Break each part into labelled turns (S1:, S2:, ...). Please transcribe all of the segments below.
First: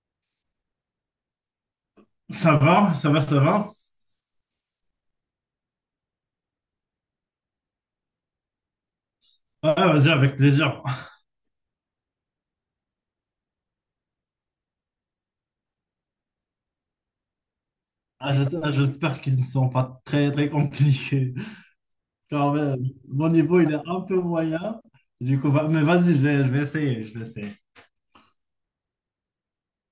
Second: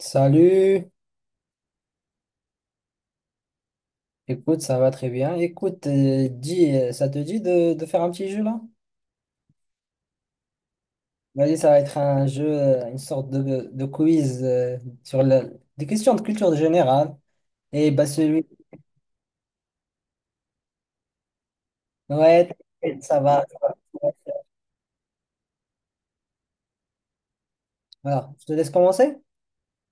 S1: Salut,
S2: Ça va, ça va, ça va.
S1: écoute, ça va très bien. Écoute, dis, ça te dit de faire un petit jeu là?
S2: Ouais, vas-y, avec plaisir.
S1: Vas-y, ça va être un jeu, une sorte de quiz sur la- des questions de culture générale. Et bah
S2: Ah,
S1: celui,
S2: j'es- ah, J'espère qu'ils ne sont pas très, très compliqués.
S1: ouais,
S2: Quand même,
S1: t'inquiète, ça
S2: mon
S1: va.
S2: niveau, il est un peu moyen. Du coup, mais vas-y, je vais essayer.
S1: Voilà, je te laisse commencer?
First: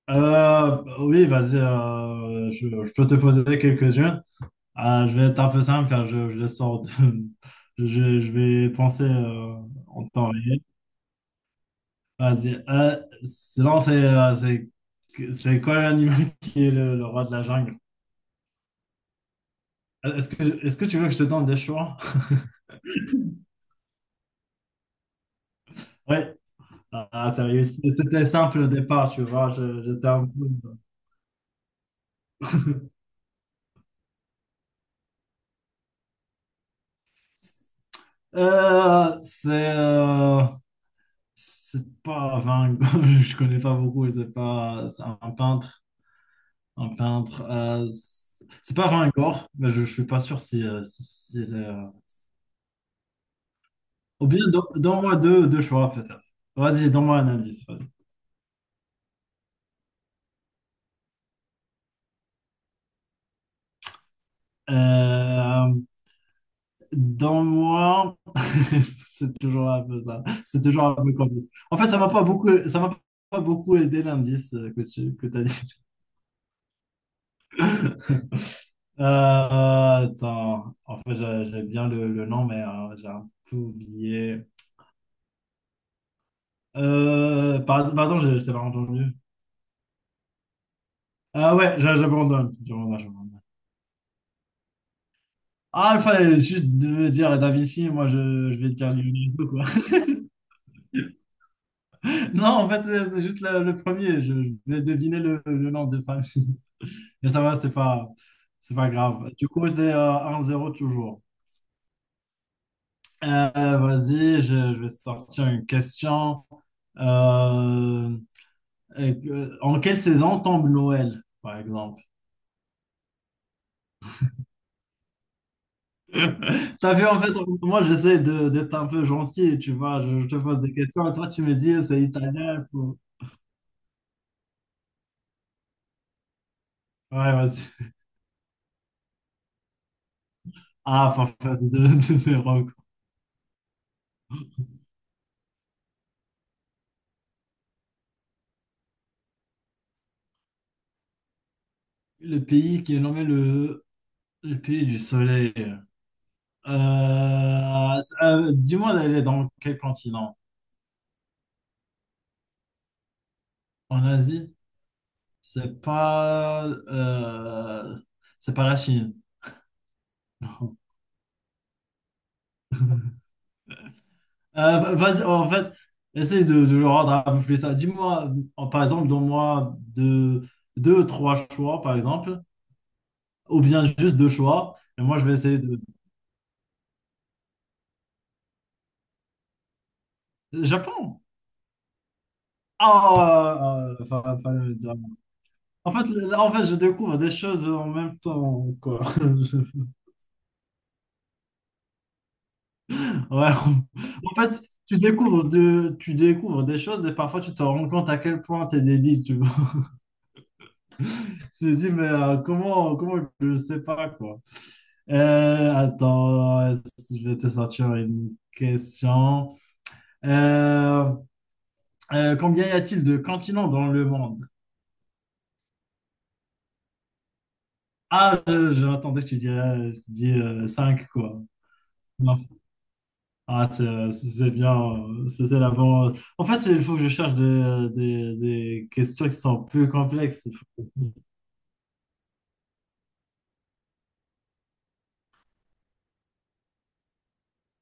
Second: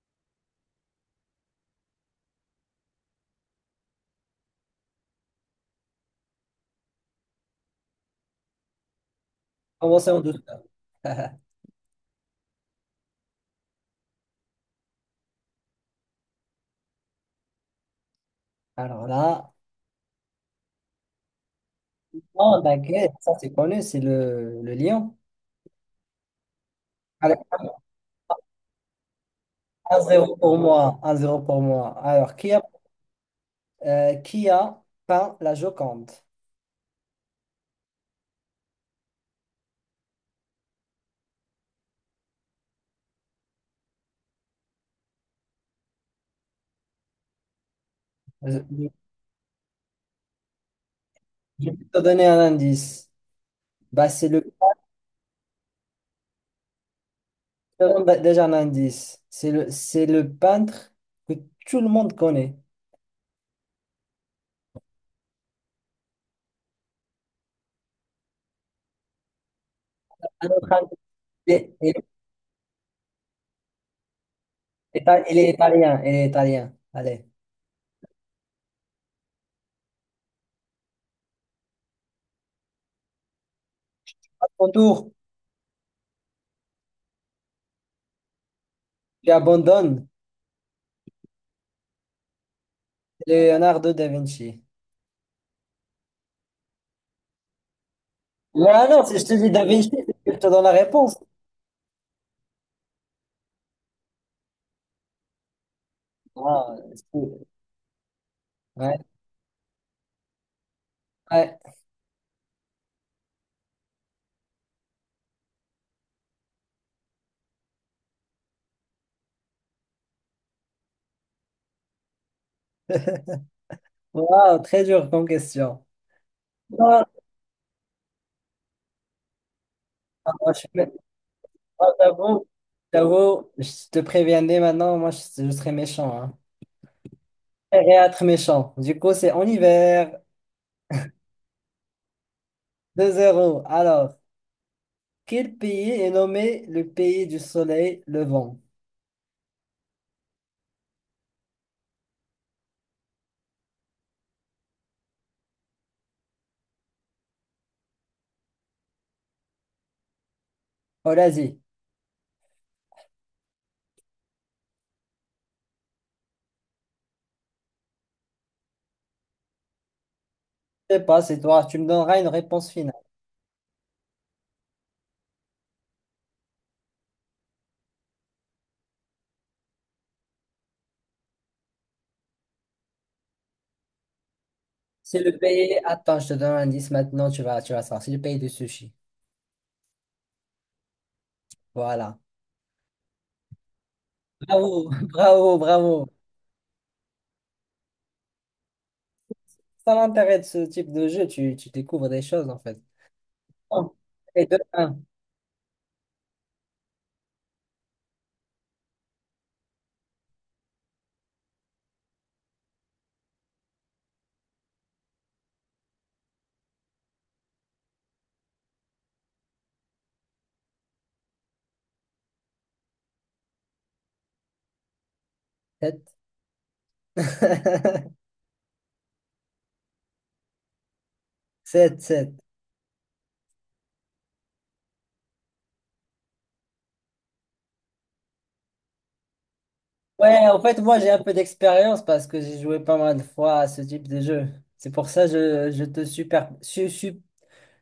S2: Oui, vas-y, je peux te poser quelques-unes. Ah, je vais être un peu simple, car je Je vais penser en
S1: Commencer en
S2: temps réel.
S1: douceur.
S2: Vas-y. Sinon, c'est quoi l'animal qui est le roi de la jungle?
S1: Alors là,
S2: Est-ce que tu veux que je te donne des choix?
S1: non, t'inquiète, ça c'est connu, c'est le lion.
S2: Ouais. Ah,
S1: Allez,
S2: sérieux, c'était simple au départ, tu vois. J'étais un
S1: 1-0 pour
S2: peu-
S1: moi, un zéro pour moi. Alors, qui a peint la Joconde?
S2: Euh, c'est euh, c'est pas Van Je connais pas beaucoup, c'est pas c'est un peintre, un peintre. C'est pas Van Gogh, mais je suis pas sûr s'il est,
S1: Je vais te donner un indice. Bah, c'est
S2: Ou
S1: le...
S2: bien donne-moi deux choix peut-être. Vas-y, donne-moi un indice.
S1: je
S2: Vas-y.
S1: te donne bah, déjà un indice. C'est le peintre que tout le monde connaît.
S2: Euh, Dans moi, c'est toujours un peu ça.
S1: Un
S2: C'est
S1: autre
S2: toujours un
S1: indice.
S2: peu compliqué.
S1: Il est,
S2: En fait,
S1: il
S2: ça m'a pas beaucoup aidé l'indice que
S1: il
S2: t'as
S1: est
S2: dit.
S1: italien. Il est italien. Allez.
S2: Attends, en fait, j'ai bien le nom, mais j'ai un peu oublié.
S1: À ton tour,
S2: Pardon, je t'ai pas entendu.
S1: tu abandonnes
S2: Ah ouais, j'abandonne, j'abandonne, j'abandonne.
S1: Leonardo da Vinci.
S2: Ah, il fallait juste de dire Da Vinci, moi je vais
S1: Ouais,
S2: dire
S1: non, si je te
S2: Leonardo,
S1: dis da
S2: quoi.
S1: Vinci, c'est que je te donne la réponse.
S2: Non, en fait, c'est juste le premier, je vais deviner le nom de famille.
S1: Ah,
S2: Mais ça
S1: c'est-
S2: va, c'est pas
S1: ouais,
S2: grave. Du coup, c'est 1-0 toujours.
S1: ouais.
S2: Euh, Vas-y, je vais sortir une question. Euh, En quelle saison tombe Noël, par exemple?
S1: Wow, très dur comme question.
S2: T'as
S1: Non,
S2: vu, en fait, moi, j'essaie d'être un peu gentil, tu vois. Je te
S1: moi, je
S2: pose
S1: suis...
S2: des
S1: mé-
S2: questions et toi, tu me dis,
S1: moi,
S2: c'est
S1: j'avoue,
S2: italien.
S1: je te préviens dès maintenant, moi, je serais méchant, hein.
S2: Ouais,
S1: Et
S2: vas-y.
S1: être méchant. Du coup, c'est en hiver.
S2: Ah, parfait, c'est 2-0.
S1: 2 zéro. Alors, quel pays est nommé le pays du soleil levant?
S2: Le pays qui est nommé le pays du soleil. Euh, Dis-moi d'aller dans quel continent?
S1: Oh, l'Asie.
S2: En Asie, c'est pas, euh, c'est pas la Chine.
S1: Je sais pas, c'est toi. Tu me donneras une réponse finale.
S2: Vas-y, en fait, essaye de le rendre un peu plus ça. Dis-moi, par exemple, donne-moi deux, deux, trois choix, par exemple, ou bien juste deux choix, et moi
S1: C'est
S2: je vais
S1: le
S2: essayer
S1: pays.
S2: de.
S1: Attends, je te donne un indice maintenant. Tu vas savoir. C'est le pays du sushi.
S2: Japon!
S1: Voilà.
S2: Ah, fallait me
S1: Bravo,
S2: dire.
S1: bravo,
S2: En fait,
S1: bravo.
S2: là, en fait, je découvre des choses en même temps, quoi.
S1: Ça l'intérêt de ce type de jeu. Tu découvres des choses, en fait.
S2: Ouais.
S1: Bon.
S2: En
S1: Et deux
S2: fait,
S1: un
S2: tu découvres des choses et parfois tu te rends compte à quel point t'es débile, tu vois. J'ai dit, mais comment je ne sais pas, quoi. Attends, je vais te sortir une question. Euh, Combien y a-t-il de continents dans le monde?
S1: sept.
S2: Ah, j'attendais que tu dirais, je dis 5 quoi.
S1: Sept sept.
S2: Non. Ah, c'est bien, c'est la bonne. En fait, il faut que je cherche des questions qui sont plus complexes.
S1: Ouais, en fait, moi, j'ai un peu d'expérience parce que j'ai joué pas mal de fois à ce type de jeu. C'est pour ça que je te super, su- su-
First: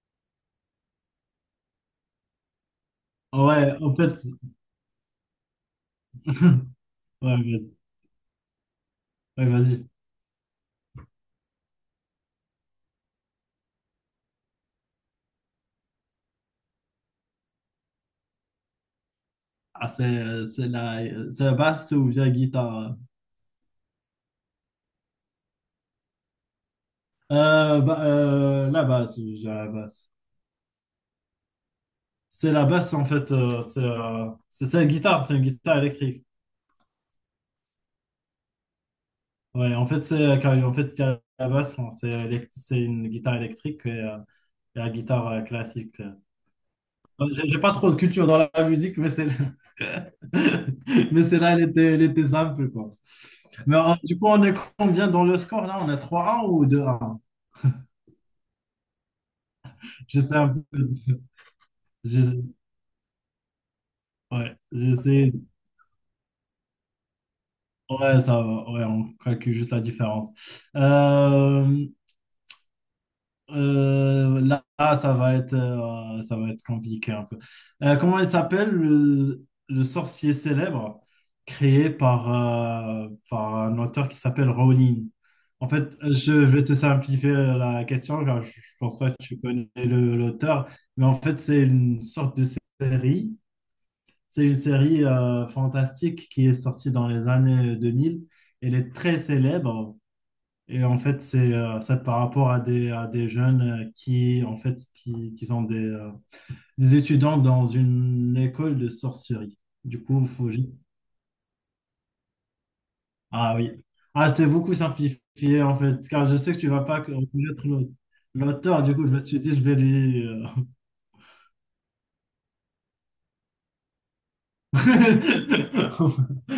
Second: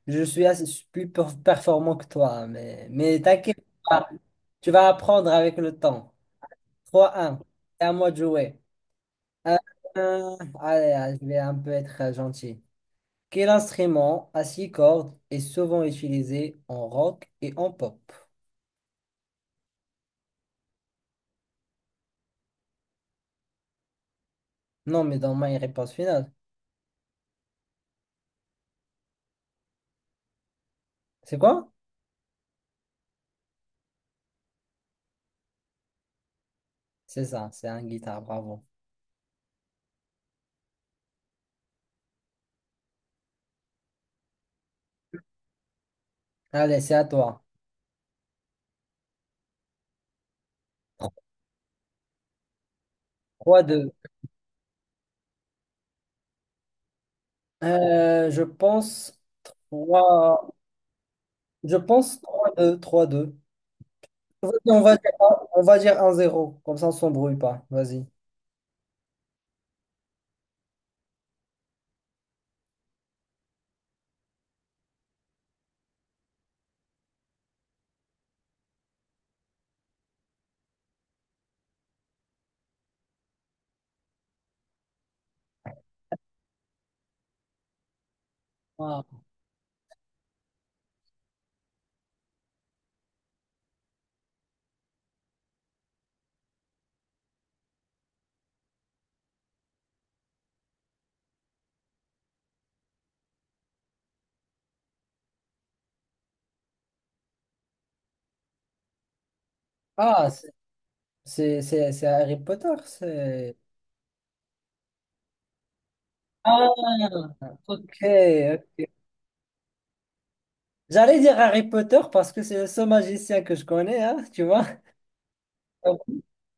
S1: je suis plus performant que toi, hein. Mais t'inquiète
S2: Ouais, en
S1: pas,
S2: fait,
S1: tu vas apprendre avec le temps. Trois
S2: ouais,
S1: un. C'est à moi de jouer.
S2: ouais,
S1: Un,
S2: vas-y.
S1: un. Allez, allez, je vais un peu être gentil. Quel instrument à six cordes est souvent utilisé en rock et en pop?
S2: Ah, c'est la basse ou bien guitare?
S1: Non, mais dans ma réponse finale.
S2: Bah, la basse, je dirais la basse.
S1: C'est quoi?
S2: C'est la basse, en fait, c'est une guitare, c'est une guitare électrique.
S1: C'est ça, c'est un guitare, bravo.
S2: Ouais, en fait, en fait, il la basse, bon, c'est une guitare électrique et la guitare classique.
S1: Allez, c'est à toi.
S2: J'ai pas trop de culture dans la musique, mais c'est mais celle-là, elle était simple, quoi.
S1: Trois
S2: Mais
S1: deux.
S2: du coup, on est combien dans le score là? On est trois un ou deux 1.
S1: Je pense
S2: J'essaie un
S1: trois.
S2: peu.
S1: Je pense
S2: J'essaie-
S1: trois deux, trois deux.
S2: Ouais,
S1: Vas-y, on va dire,
S2: j'essaie.
S1: on va dire un zéro. Comme ça, on s'embrouille pas. Vas-y.
S2: Ouais, ça va. Ouais, on calcule juste la différence. Euh, Là, ça va être compliqué un peu. Comment il s'appelle le sorcier célèbre créé par un auteur qui s'appelle Rowling? En fait, je vais te simplifier la question, car je pense pas que
S1: Ah,
S2: tu connais l'auteur, mais en fait, série c'est une série fantastique qui est sortie dans les années 2000. Elle est très célèbre et en fait, c'est par rapport à des jeunes qui, en fait, qui sont des étudiants dans une école de sorcellerie. Du coup,
S1: Ah, c'est c'est Harry Potter.
S2: Ah
S1: C'est.
S2: oui. Ah, je t'ai beaucoup simplifié en fait, car je sais que
S1: Ah,
S2: tu vas pas
S1: ok,
S2: connaître l'auteur.
S1: ok.
S2: Du coup, je me suis dit, je vais lui.
S1: J'allais dire Harry Potter parce que c'est le seul magicien que je connais, hein, tu vois. Donc,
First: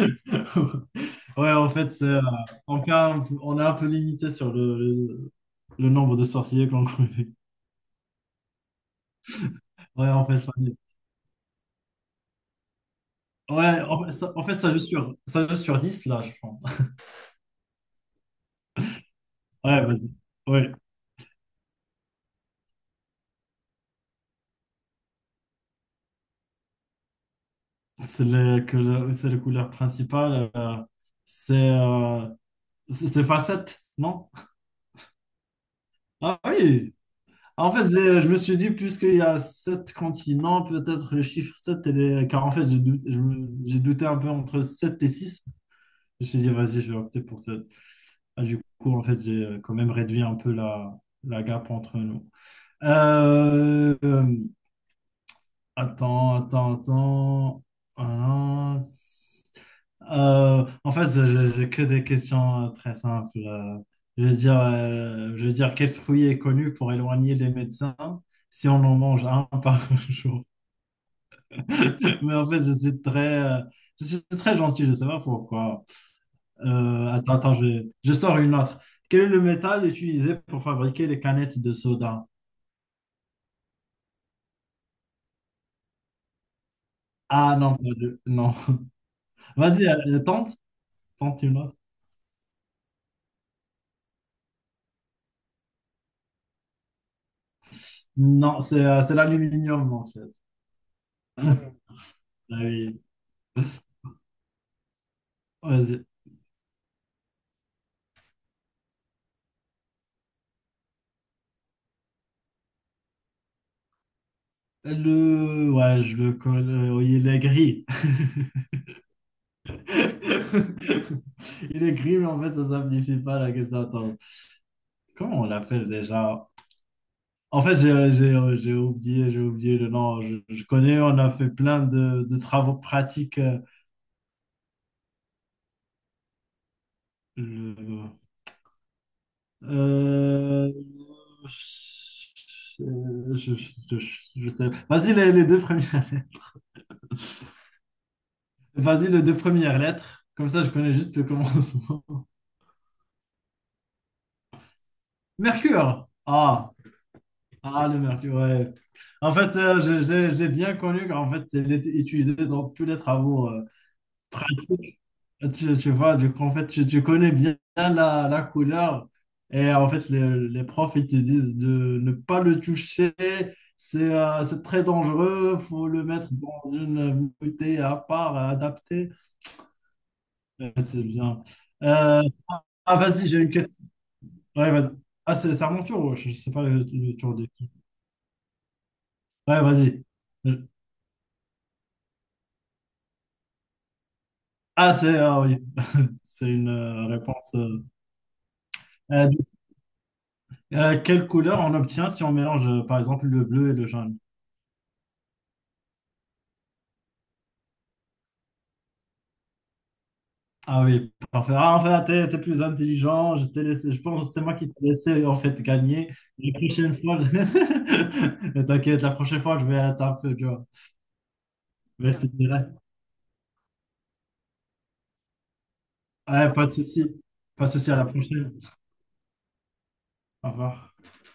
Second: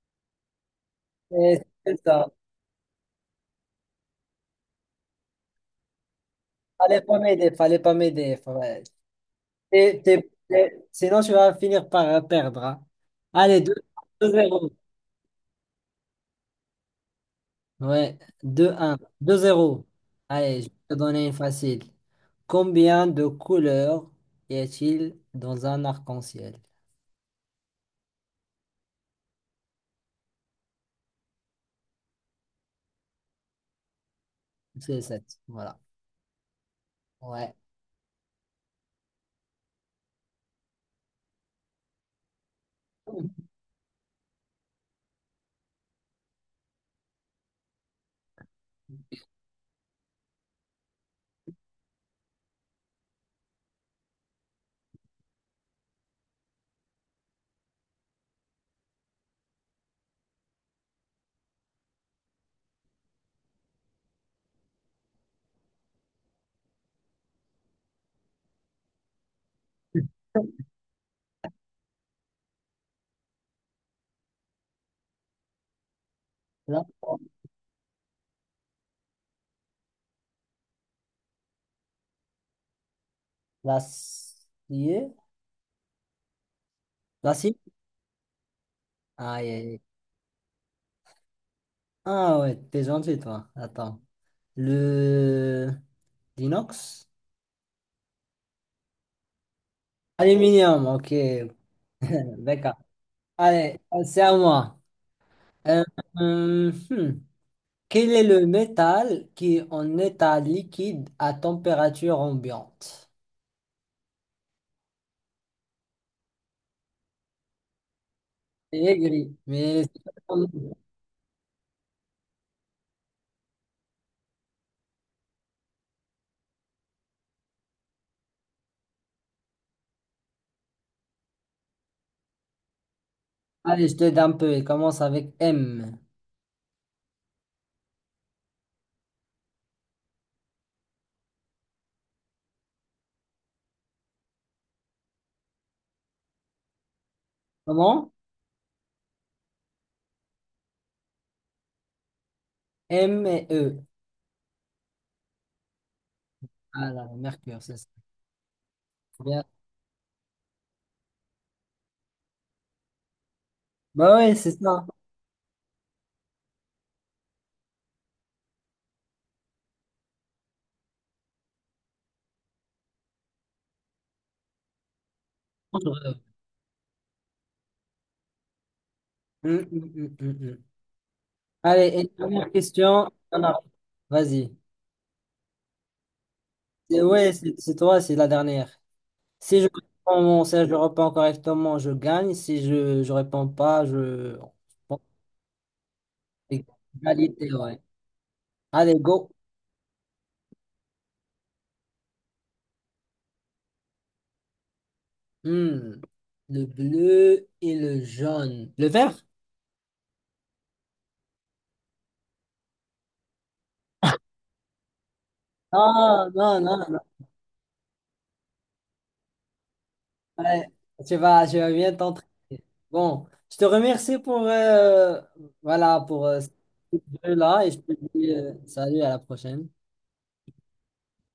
S2: Ouais,
S1: C'est
S2: en fait,
S1: c'est
S2: c'est,
S1: ça.
S2: on fait un- on est un peu limité sur le nombre de sorciers qu'on
S1: Fallait pas
S2: connaît.
S1: m'aider. Fallait pas m'aider.
S2: Ouais, en fait, ça-
S1: Sinon, tu vas finir par perdre, hein. Allez, deux
S2: ouais, en fait, ça, en fait,
S1: zéro.
S2: ça joue sur, 10 là, je pense.
S1: Ouais, deux un, deux zéro.
S2: Ouais, vas-y.
S1: Allez, je
S2: Ouais,
S1: vais te donner une facile. Combien de couleurs y a-t-il dans un arc-en-ciel?
S2: c'est les couleurs principales c'est euh, c'est pas 7, non?
S1: C'est sept. Voilà.
S2: Ah oui!
S1: Ouais.
S2: En fait, je me suis dit, puisqu'il y a 7 continents, peut-être le chiffre 7 et les car en fait, j'ai douté un peu entre 7 et six. Je me suis dit, vas-y, je vais opter pour sept. Ah, du coup, en fait, j'ai quand même réduit un peu la gap entre nous. Euh, euh, Attends, attends, attends. Voilà. En fait, j'ai que des questions très simples. Je veux dire, quel fruit est connu pour éloigner les médecins si on en mange un par jour? Mais en fait, je suis très gentil, je sais pas pourquoi.
S1: Là,
S2: Attends, attends, je sors une autre. Quel est le métal utilisé pour fabriquer les canettes de soda?
S1: l'acier? L'acier?
S2: Ah non, pas de- non.
S1: Aïe, aïe, aïe.
S2: Vas-y, tente une autre.
S1: Ah ouais, t'es gentil, toi. Attends. Le... L'inox?
S2: Non, c'est l'aluminium en fait.
S1: Aluminium, ok.
S2: Ah
S1: D'accord.
S2: oui,
S1: Allez, c'est à moi. Euh,
S2: vas-y.
S1: hum, hmm. Quel est le métal qui est en état liquide à température ambiante?
S2: Ouais, je le connais. Oui, il est gris.
S1: C'est aigri, mais... c'est pas comme-
S2: Il est gris, mais en fait, ça simplifie pas la question. Attends, comment on l'appelle déjà? En fait, j'ai oublié le nom. Je connais, on a fait plein de travaux pratiques.
S1: Allez, je t'aide un peu. Il commence avec M.
S2: euh, Euh, je, je sais. Vas-y, les deux premières
S1: Comment?
S2: Vas-y, les deux premières lettres. Comme ça, je connais juste le commencement.
S1: M et E.
S2: Mercure. Ah,
S1: Ah là, le mercure, c'est ça.
S2: ah le mercure, ouais. En
S1: Bien.
S2: fait, je l'ai bien connu. En fait, c'est il est utilisé dans tous les travaux
S1: Bah ouais, c'est ça.
S2: pratiques. Tu vois, du coup, en fait, tu connais bien la couleur. Et en fait, les profs, ils te disent de ne pas le toucher. C'est très dangereux. Faut le
S1: Hum,
S2: mettre dans une bouteille à part, adaptée.
S1: hum, hum.
S2: Ouais, c'est bien.
S1: Allez, et une
S2: Euh,
S1: dernière
S2: ah,
S1: question.
S2: vas-y, j'ai
S1: On
S2: une
S1: a-
S2: question.
S1: vas-y.
S2: Ouais, vas-y. Ah, c'est à mon tour. Ouais, je sais pas le, le
S1: Ouais,
S2: tour de qui.
S1: c'est toi, c'est la dernière. Si
S2: Ouais,
S1: je
S2: vas-y.
S1: réponds, si je réponds correctement, je gagne. Si je réponds pas, je...
S2: Ah,
S1: Bon,
S2: c'est ah oui, c'est une réponse.
S1: égalité, ouais. Allez,
S2: Euh,
S1: go.
S2: du- Quelle couleur on obtient si on mélange, par exemple, le bleu et le jaune?
S1: Hmm. Le bleu et le jaune. Le vert?
S2: Ah oui, parfait. Ah, en fait, t'es plus intelligent. Je t'ai laissé, je pense que c'est moi qui t'ai laissé en fait gagner.
S1: Ah,
S2: La
S1: non, non,
S2: prochaine
S1: non.
S2: fois, Ne t'inquiète, la prochaine fois, je vais être un peu dur.
S1: Ouais, tu vas bien
S2: Je vais
S1: t'entraîner.
S2: essayer.
S1: Bon, je te remercie pour, voilà, pour ce
S2: Ouais, pas de souci.
S1: jeu-là
S2: Pas
S1: et
S2: de
S1: je
S2: souci,
S1: te
S2: à la
S1: dis
S2: prochaine.
S1: salut à la prochaine.
S2: Au revoir.